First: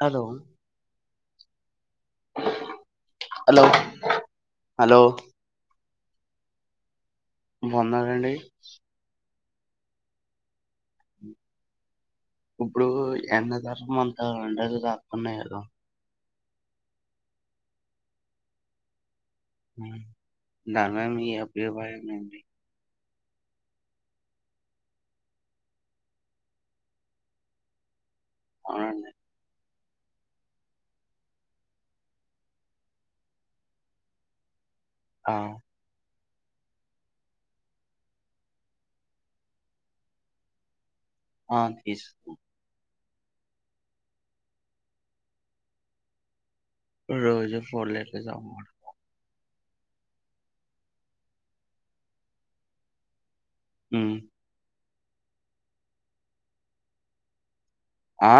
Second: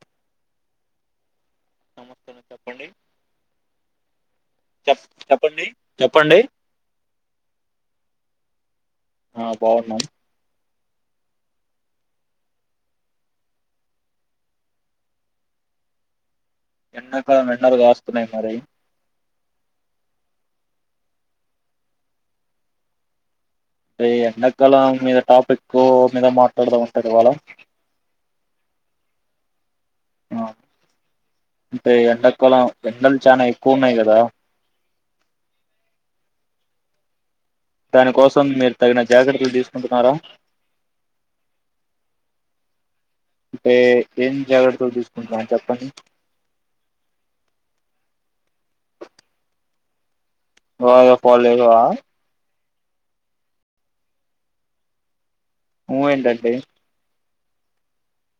Hello నమస్తే చెప్పండి hello hello చెప్ చెప్పండి చెప్పండి బాగున్నారండి ఆ బావున్నాన్ [unintelligible] ఎండాకాలం ఎండాలు కాస్తున్నాయి మరి దాని మీద మీ అభ్యుబాయం ఏంటి ఏ ఎండాకాలం మీద టాపిక్ మీద మాట్లాడదమంతటివలా అవునండి ఆ అంటే ఎడాకాలం ఎండలు చానా ఎక్కువ ఉన్నాయి కదా ఆ దాని కోసం మీరు తగిన జాగ్రత్తలు తీసుకుంటున్నారా అ తీసుకు అంటే ఏం జాగ్రత్తలు తీసుకుంటున్నారు చెప్పండి [unintelligible] పో లెగవా ఉం ఊ ఎంటండి ఆ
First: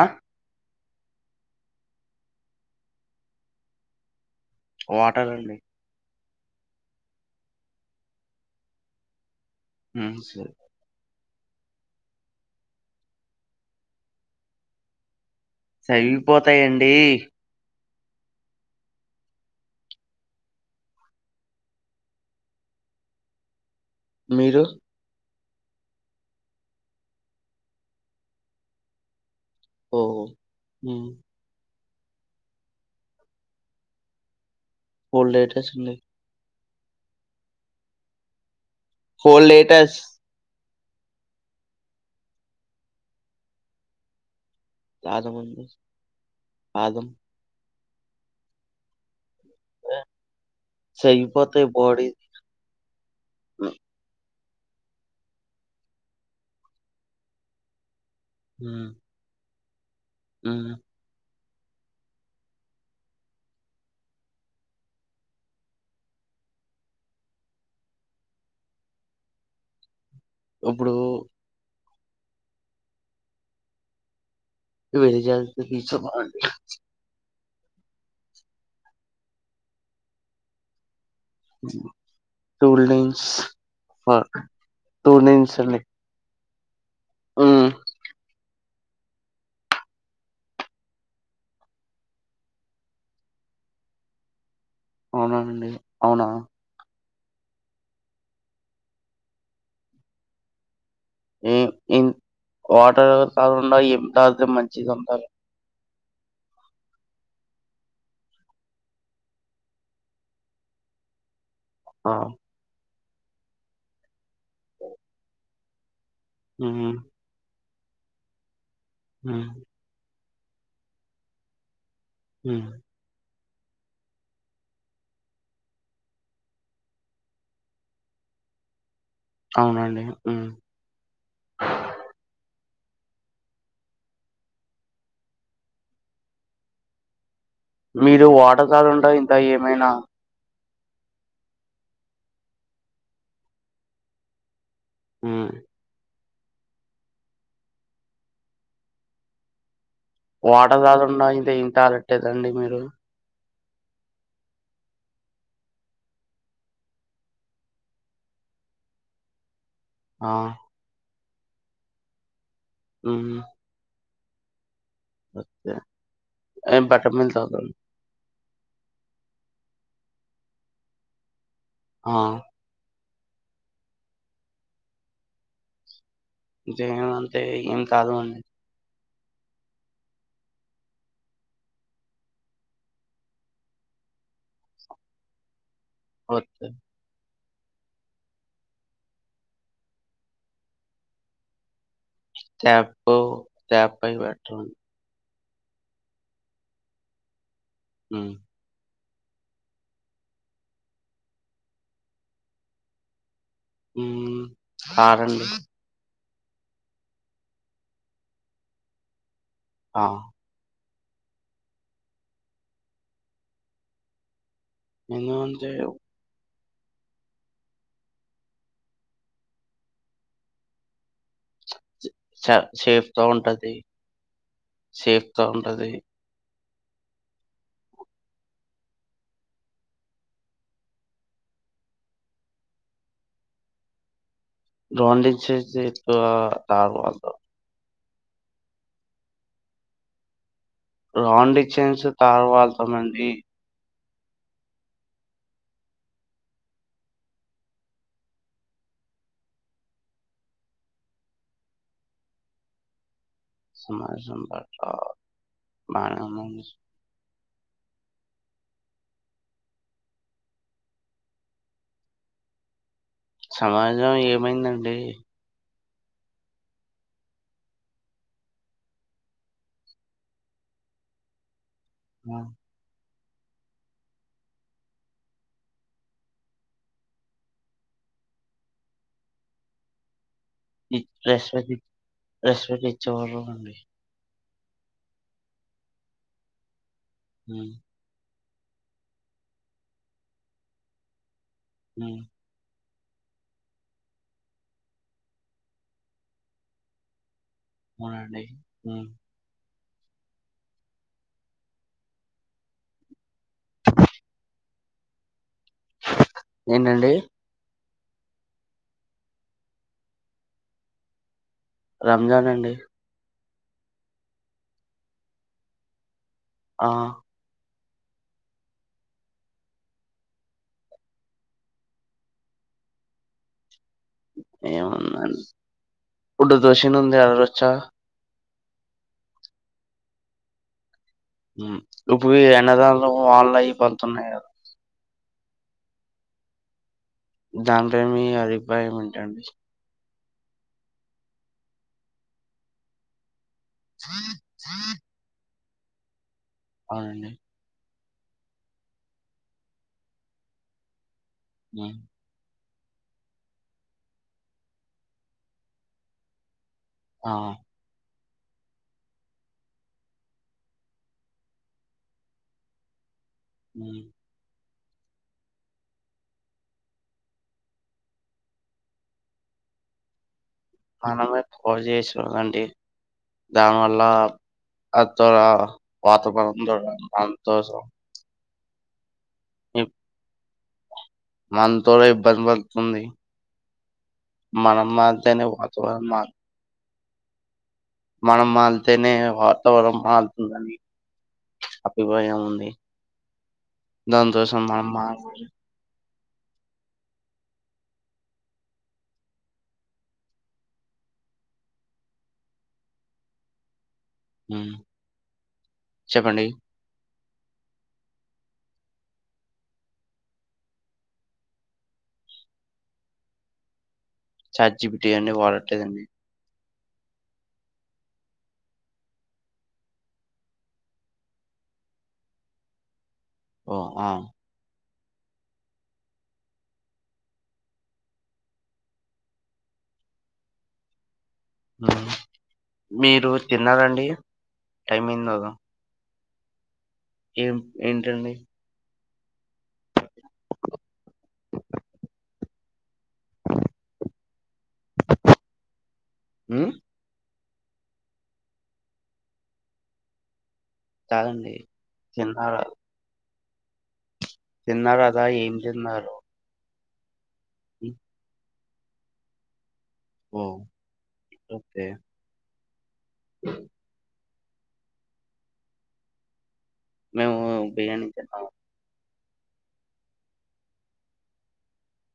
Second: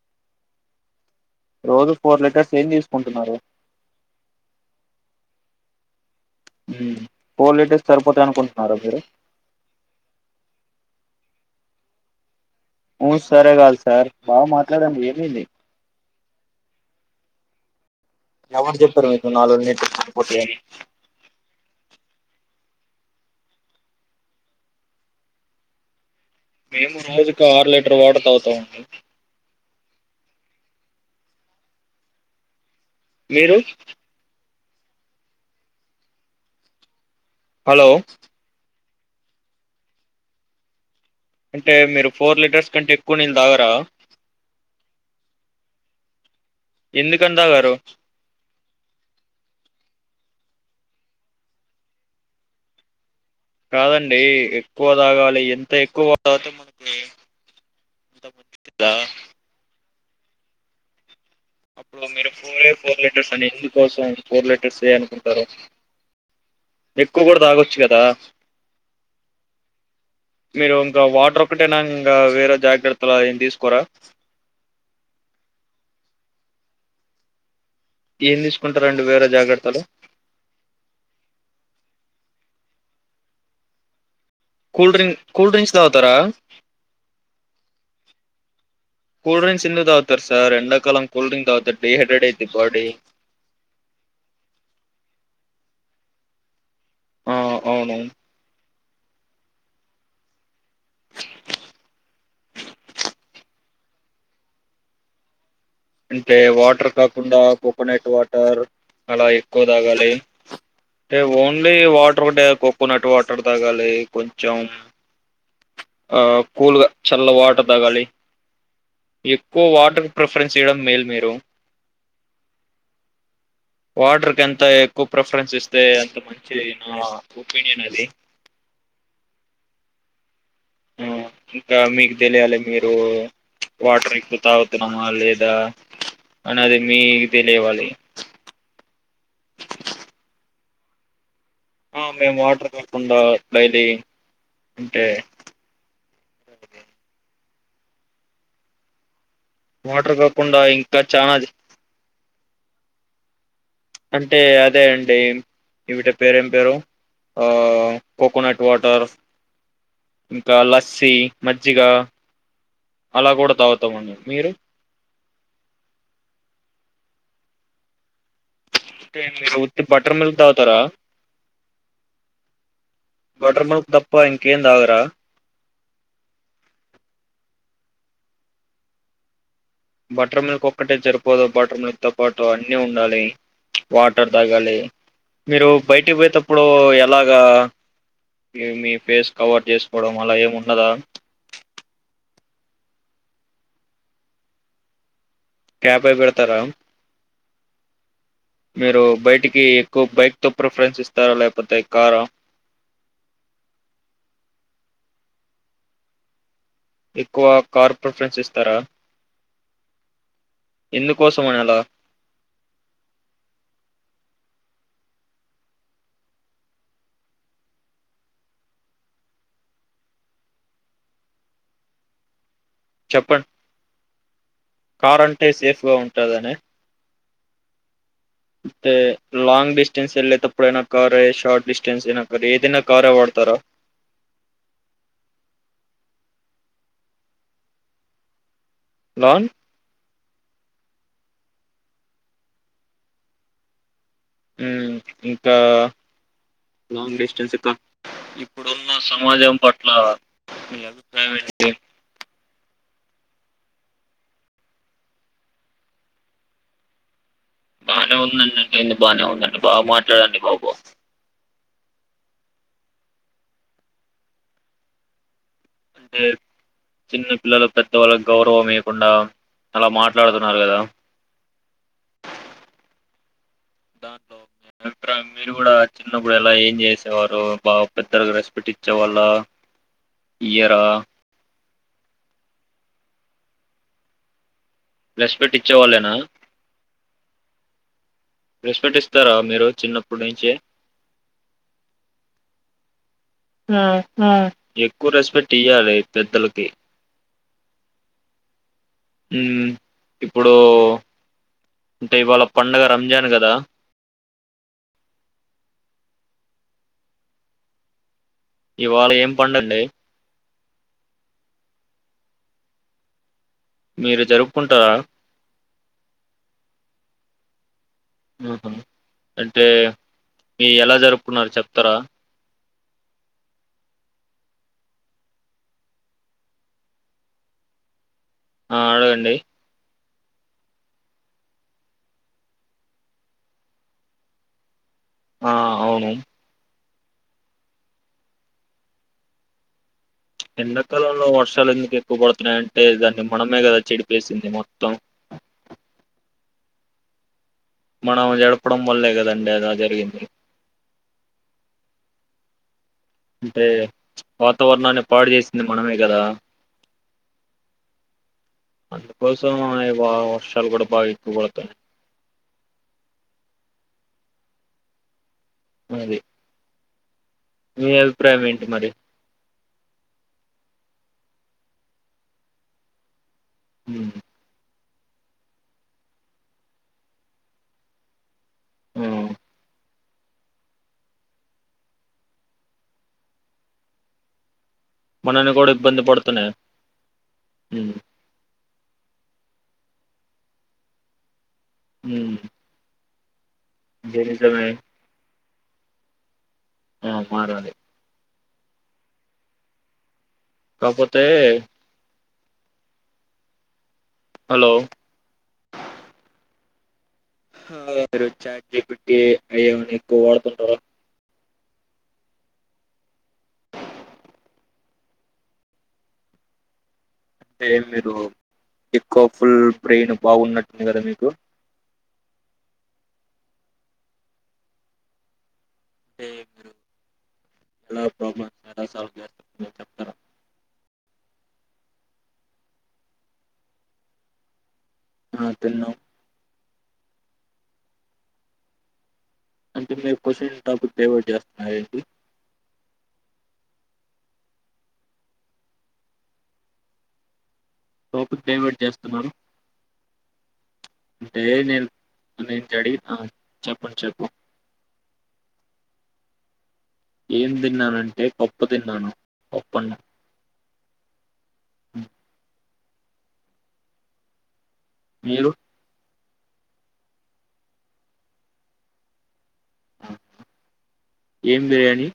రోజు ఫోర్ లీటర్స్ ఏం తీసుకుంటున్నారు వాటర్ అండి ఫోర్ లిటర్స్ సరిపోతాయి అనుకుంటున్నారా మీరు ఉం స ఉం సరే కాదు సార్ బాగా మాట్లాడండి ఏమైంది తగిలిపోతాయండి ఎవరు చెప్తారు మీకు నాలుగు లిటర్లు సరిపోతాయాని మీరు మేము రోజుకు ఆరు లీటర్ తావుతామండి ఓహో ఉం మీరు ఫోర్ లిటర్స్ అండి హలో ఫోల్ లేటస్ అంటే మీరు ఫోర్ లీటర్స్ కంటే ఎక్కువ నీళ్లు తాగరా తాగ మండి ఎందుకన్ తాగారు సైపోతే బాడీ కాదండి ఎక్కువ తాగాలి ఎంత ఎక్కువ తాతే మనకు ఉం ఆహ్ అప్పుడు మీరు ఫోరే ఫోర్ లీటర్స్ అని ఎందుకోసారి ఫోర్ లెటర్స్ ఏ అనుకుంటారు ఎక్కువ కూడా తాగొచ్చు కదా మీరు ఇప్పుడు ఇంకా వాటర్ ఒకటేనా ఇంకా వేరే జాగ్రత్తలు ఏం తీసుకోరా వేరే జాగ్రత్తలు తీసు [unintelligible] ఏం తీసుకుంటారండి వేరే జాగ్రత్తలు cool drinks far cool drink cool drinks దాగుతారా హు కూల్ డ్రింక్స్ ఎందుకు తాగుతారు సార్ ఎండాకాలం కూల్ డ్రింక్ తాగుతారు డిహైడ్రేట్ అయితది బాడీ అవునానండి అవునా ఆ అవునవును హ్మ్ హ్మ్ వాటర్ కాకుండా ఎం తాగుతే మంచిదంటారు అంటే వాటర్ కాకుండా కోకోనట్ వాటర్ అలా ఎక్కువ తాగాలి అంటే ఓన్ న్లీ వాటర్ ఒకటే కోకోనట్ ట్ వాటర్ తాగాలి కొంచెం ఆ కూల్గా మ్మ్ చల్ల వాటర్ తాగాలి మ్మ్ ఎక్కువ వాటర్ ప్రిఫరెన్స్ చేయడం మేలు మీరు హు వాటర్కి ఎంత ఎక్కువ ప్రిఫరెన్స్ ఇస్తే అంత మంచి నా ఒపీనియన్ అండి అవునండి ఉహ్ ఇంకా మీకు తెలియాలి మీరు వాటర్ ఎక్కువ తాగుతున్నామా లేదా అన్నది మీ మీరు వాటర్ కాకుండా ఇంకా ఏమైనా మేము వాటర్ కాకుండా డైలీ అంటే మ్మ్ అ వాటర్ కాకుండా ఇంకా చాలా చే తేగండి మీరు అంటే అదే అండి వీటి పేరేం పేరు ఆ కోకోనట్ వాటర్ ఆ ఇంకా లస్సీ మజ్జిగా అలా కూడా తాగుతామం అండి మీరు నేన్ బటర్ మిల్క్ తాగుతాను అంటే మీరు ఉత్తి బటర్ మిల్క్ దాగుతారా ఆ బటర్ మిల్క్ తప్ప ఇంకేం తాగరా జయం అంటే ఏం కాదు అండి బటర్ మిల్క్ ఒక్కటే సరిపోదు బటర్ మిల్క్ తో పాటు అన్ని ఉండాలి వాటర్ తాగాలి మీరు బయటికి పోయటప్పుడు ఓకే ఎలాగా మీ ఫేస్ కవర్ చేసుకోవడం అలా ఏముండదా తాపో తాపయినట్టు ఉంది క్యా పై పెడతారా ఉమ్ మీరు బయటికి ఎక్కువ బైక్ తో ప్రిఫరెన్స్ ఇస్తారా లేకపోతే కారా ఉమ్ కారు అండి ఎక్కువ కార్ ప్రిఫరెన్స్ ఇస్తారా ఆ ఎందుకోసమనీ అలా ఎందుకంటే సా చెప్పండి కార్ సేఫ్‌గా అంటే ఉంటది. సేఫ్గా ఉంటదని అంటే లాంగ్ డిస్టెన్స్ వెళ్ళే టప్పుడైనా కారే షార్ట్ డిస్టెన్స్ అయినా కారే ఏదైనా కారే వాడతారా లాంగ్ డిస్టెన్స్ కి కారు లో హలో లాంగ్ డిస్టెన్స్ కి కారులో వెళ్తామండి ఇంకా లాంగ్ డిస్టెన్స్ ఇప్పుడున్న సమాజం పట్ల మీ అభిప్రాయం ఏంటి సమాజం పట్ల [unintelligible] బానే ఉందండి బానే ఉందండి బాగా మాట్లాడండి బాబు సమాజం ఏమైందండి అంటే చిన్న పిల్లలు పెద్ద వాళ్ళకి గౌరవం ఇయ్యాకుండా అలా మాట్లాడుతున్నారు కదా ఆ దాంట్లో అభిప్రాయం మీరు కూడా చిన్నప్పుడు ఎలా ఏం చేసేవారు బా పెద్దగా రెస్పెక్ట్ ఇచ్చే వాళ్ళ [unintelligible] రెస్పెక్ట్ ఇచ్చేవారు అండి రెస్పెక్ట్ ఇచ్చే వాళ్లేనా ఉమ్ రెస్పెక్ట్ ఇస్తారా మీరు చిన్నప్పటి నుంచే ఉమ్ ఎక్కువ రెస్పెక్ట్ ఇయ్యాలి పెద్దలకి అవునండి హ్మ్. ఉమ్ ఇప్పుడు అంటే ఇవాళ పండగ రంజాన్ కదా ఏంటండి ఇవాళ ఏం పండుగ అండి రంజాన్ అండి మీరు జరుపుకుంటారా ఆ ఉహూ అంటే మీరు ఎలా జరుపుకున్నారు చెప్తారా ఏముందడి గుడు దోష ను ఉంది అడగొచ్చా ఆ అడగండి ఇప్పు ఎన్నదళ్లు వాన్ళ అయి పడుతున్నాయి కదా ఆ అవును దానిపై మీ అభిప్రాయం ఏంటండి ఎండాకాలంలో వర్షాలు ఎందుకు ఎక్కువ పడుతున్నాయి అంటే దాన్ని మనమే కదా చెడిపేసింది మొత్తం అడి మనం చదవడం వల్లే కదండి అలా జరిగింది బ అంటే వాతావరణాన్ని పాడు చేసింది మనమే కదా ఆ అందుకోసం వా వర్షాలు కూడా బాగా ఎక్కువ పడుతునాయి మ్మ్ హ్మ్ అది మీ అభిప్రాయం ఏంటి మరి మనమే పాడుచేశాం అండి మన వల్ల ఉమ్ అ తర వాతావరం చూడడం సంతోషం మ్మ్ మనతో ఇబ్బంది పడుతుంది మన మాధనే వాతావరణం మా హ మనం మల్తేనే వాతావరణం మల్తుందండి ఉమ్ అభిపయం ఉంది అది సంతోషం నిజమే మామ మారాలి కాకపోతే హలో చెప్పండి మీరు చాట్ జిపిటి అయి ఏం అయినా ఎక్కువ వాడుతుంటారు జిపిటి అన్ని వాడట్లేదు అండి అంటే మీరు ఎక్కువ ఫుల్ బ్రెయిన్ బాగున్నట్టుంది కదా మీకు ఆ అంటే మీరు ఎలా ప్రాబ్లమ్స్ ఎలా సాల్వ్ చేస్తారని చెప్తారా మీరు తిన్నారండి [inaudible] ఆ, తిన్నాం ఏం ఏంటండి అంటే మీరు కోషన్ టాపిక్ డైవర్ట్ చేస్తునారు ఏంటి అ టాపిక్ డైవర్ట్ చేస్తున్నారు దే కాదండి నేను నేను చెడి చెప్పండి చెప్పుం తిన్నారు కదా ఏం తిన్నారు ఏం ఉమ్, తిన్నానంటే [unintelligible] తిన్నాను అన్న ఓ ఓకే ఉమ్. అ మీరు మేము బిరియానీ తిన్నాము ఏం బిర్యానీ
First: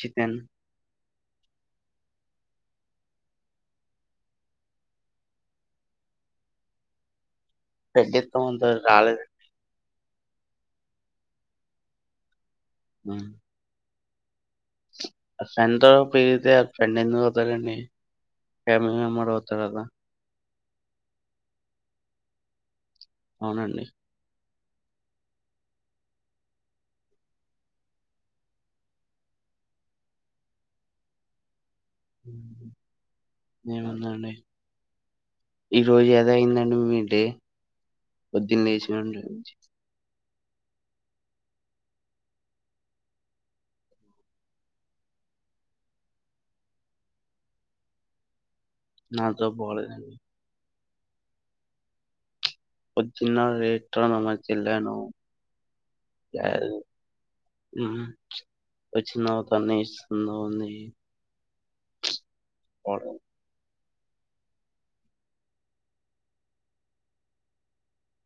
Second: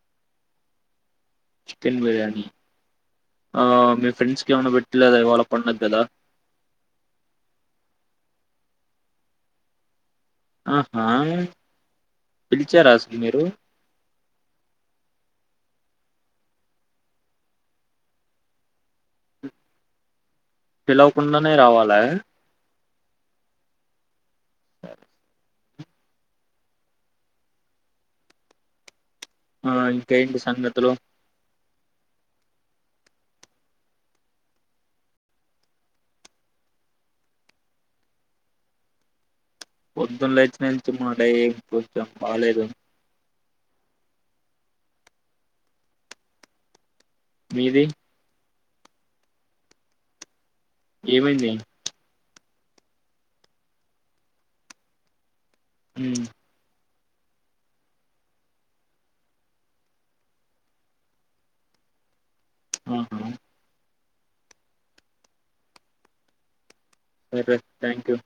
చికెన్ చికెన్ బిర్యానీ ఆ మీ ఫ్రెండ్స్కి ఏమనా పెట్టలేదా ఇవాళ పండగ కదా [unintelligible] రాలే అండి ఆహా పిలిచార అసలు ఉమ్. మీరు ఆ ఫ్రెండ్ తో పెరిగీతే ఫ్రెండ్ ఎందుకు అవుతారండి ఫ్యామిలీ మెంబర్ అవుతారు కదా పిలవకుండానే రావాలా అవునండి. ఆ ఇంకా ఏంటి సంగతులు ఏముందండి ఈ రోజు ఏదో అయిందండి మీడే పొద్దున లేచినుండి పొద్దున్న లేచ్చినంచి మా డే కొంచెం బాలలేదు మీది నాతో పోలేదు ఏమైంది వచ్చి [unintelligible] ఉమ్, [unintelligible] హు వచ్చినవు కానీ ఇస్తున్నావుని ఆర్ ఆహా సరే థ్యాంక్ యూ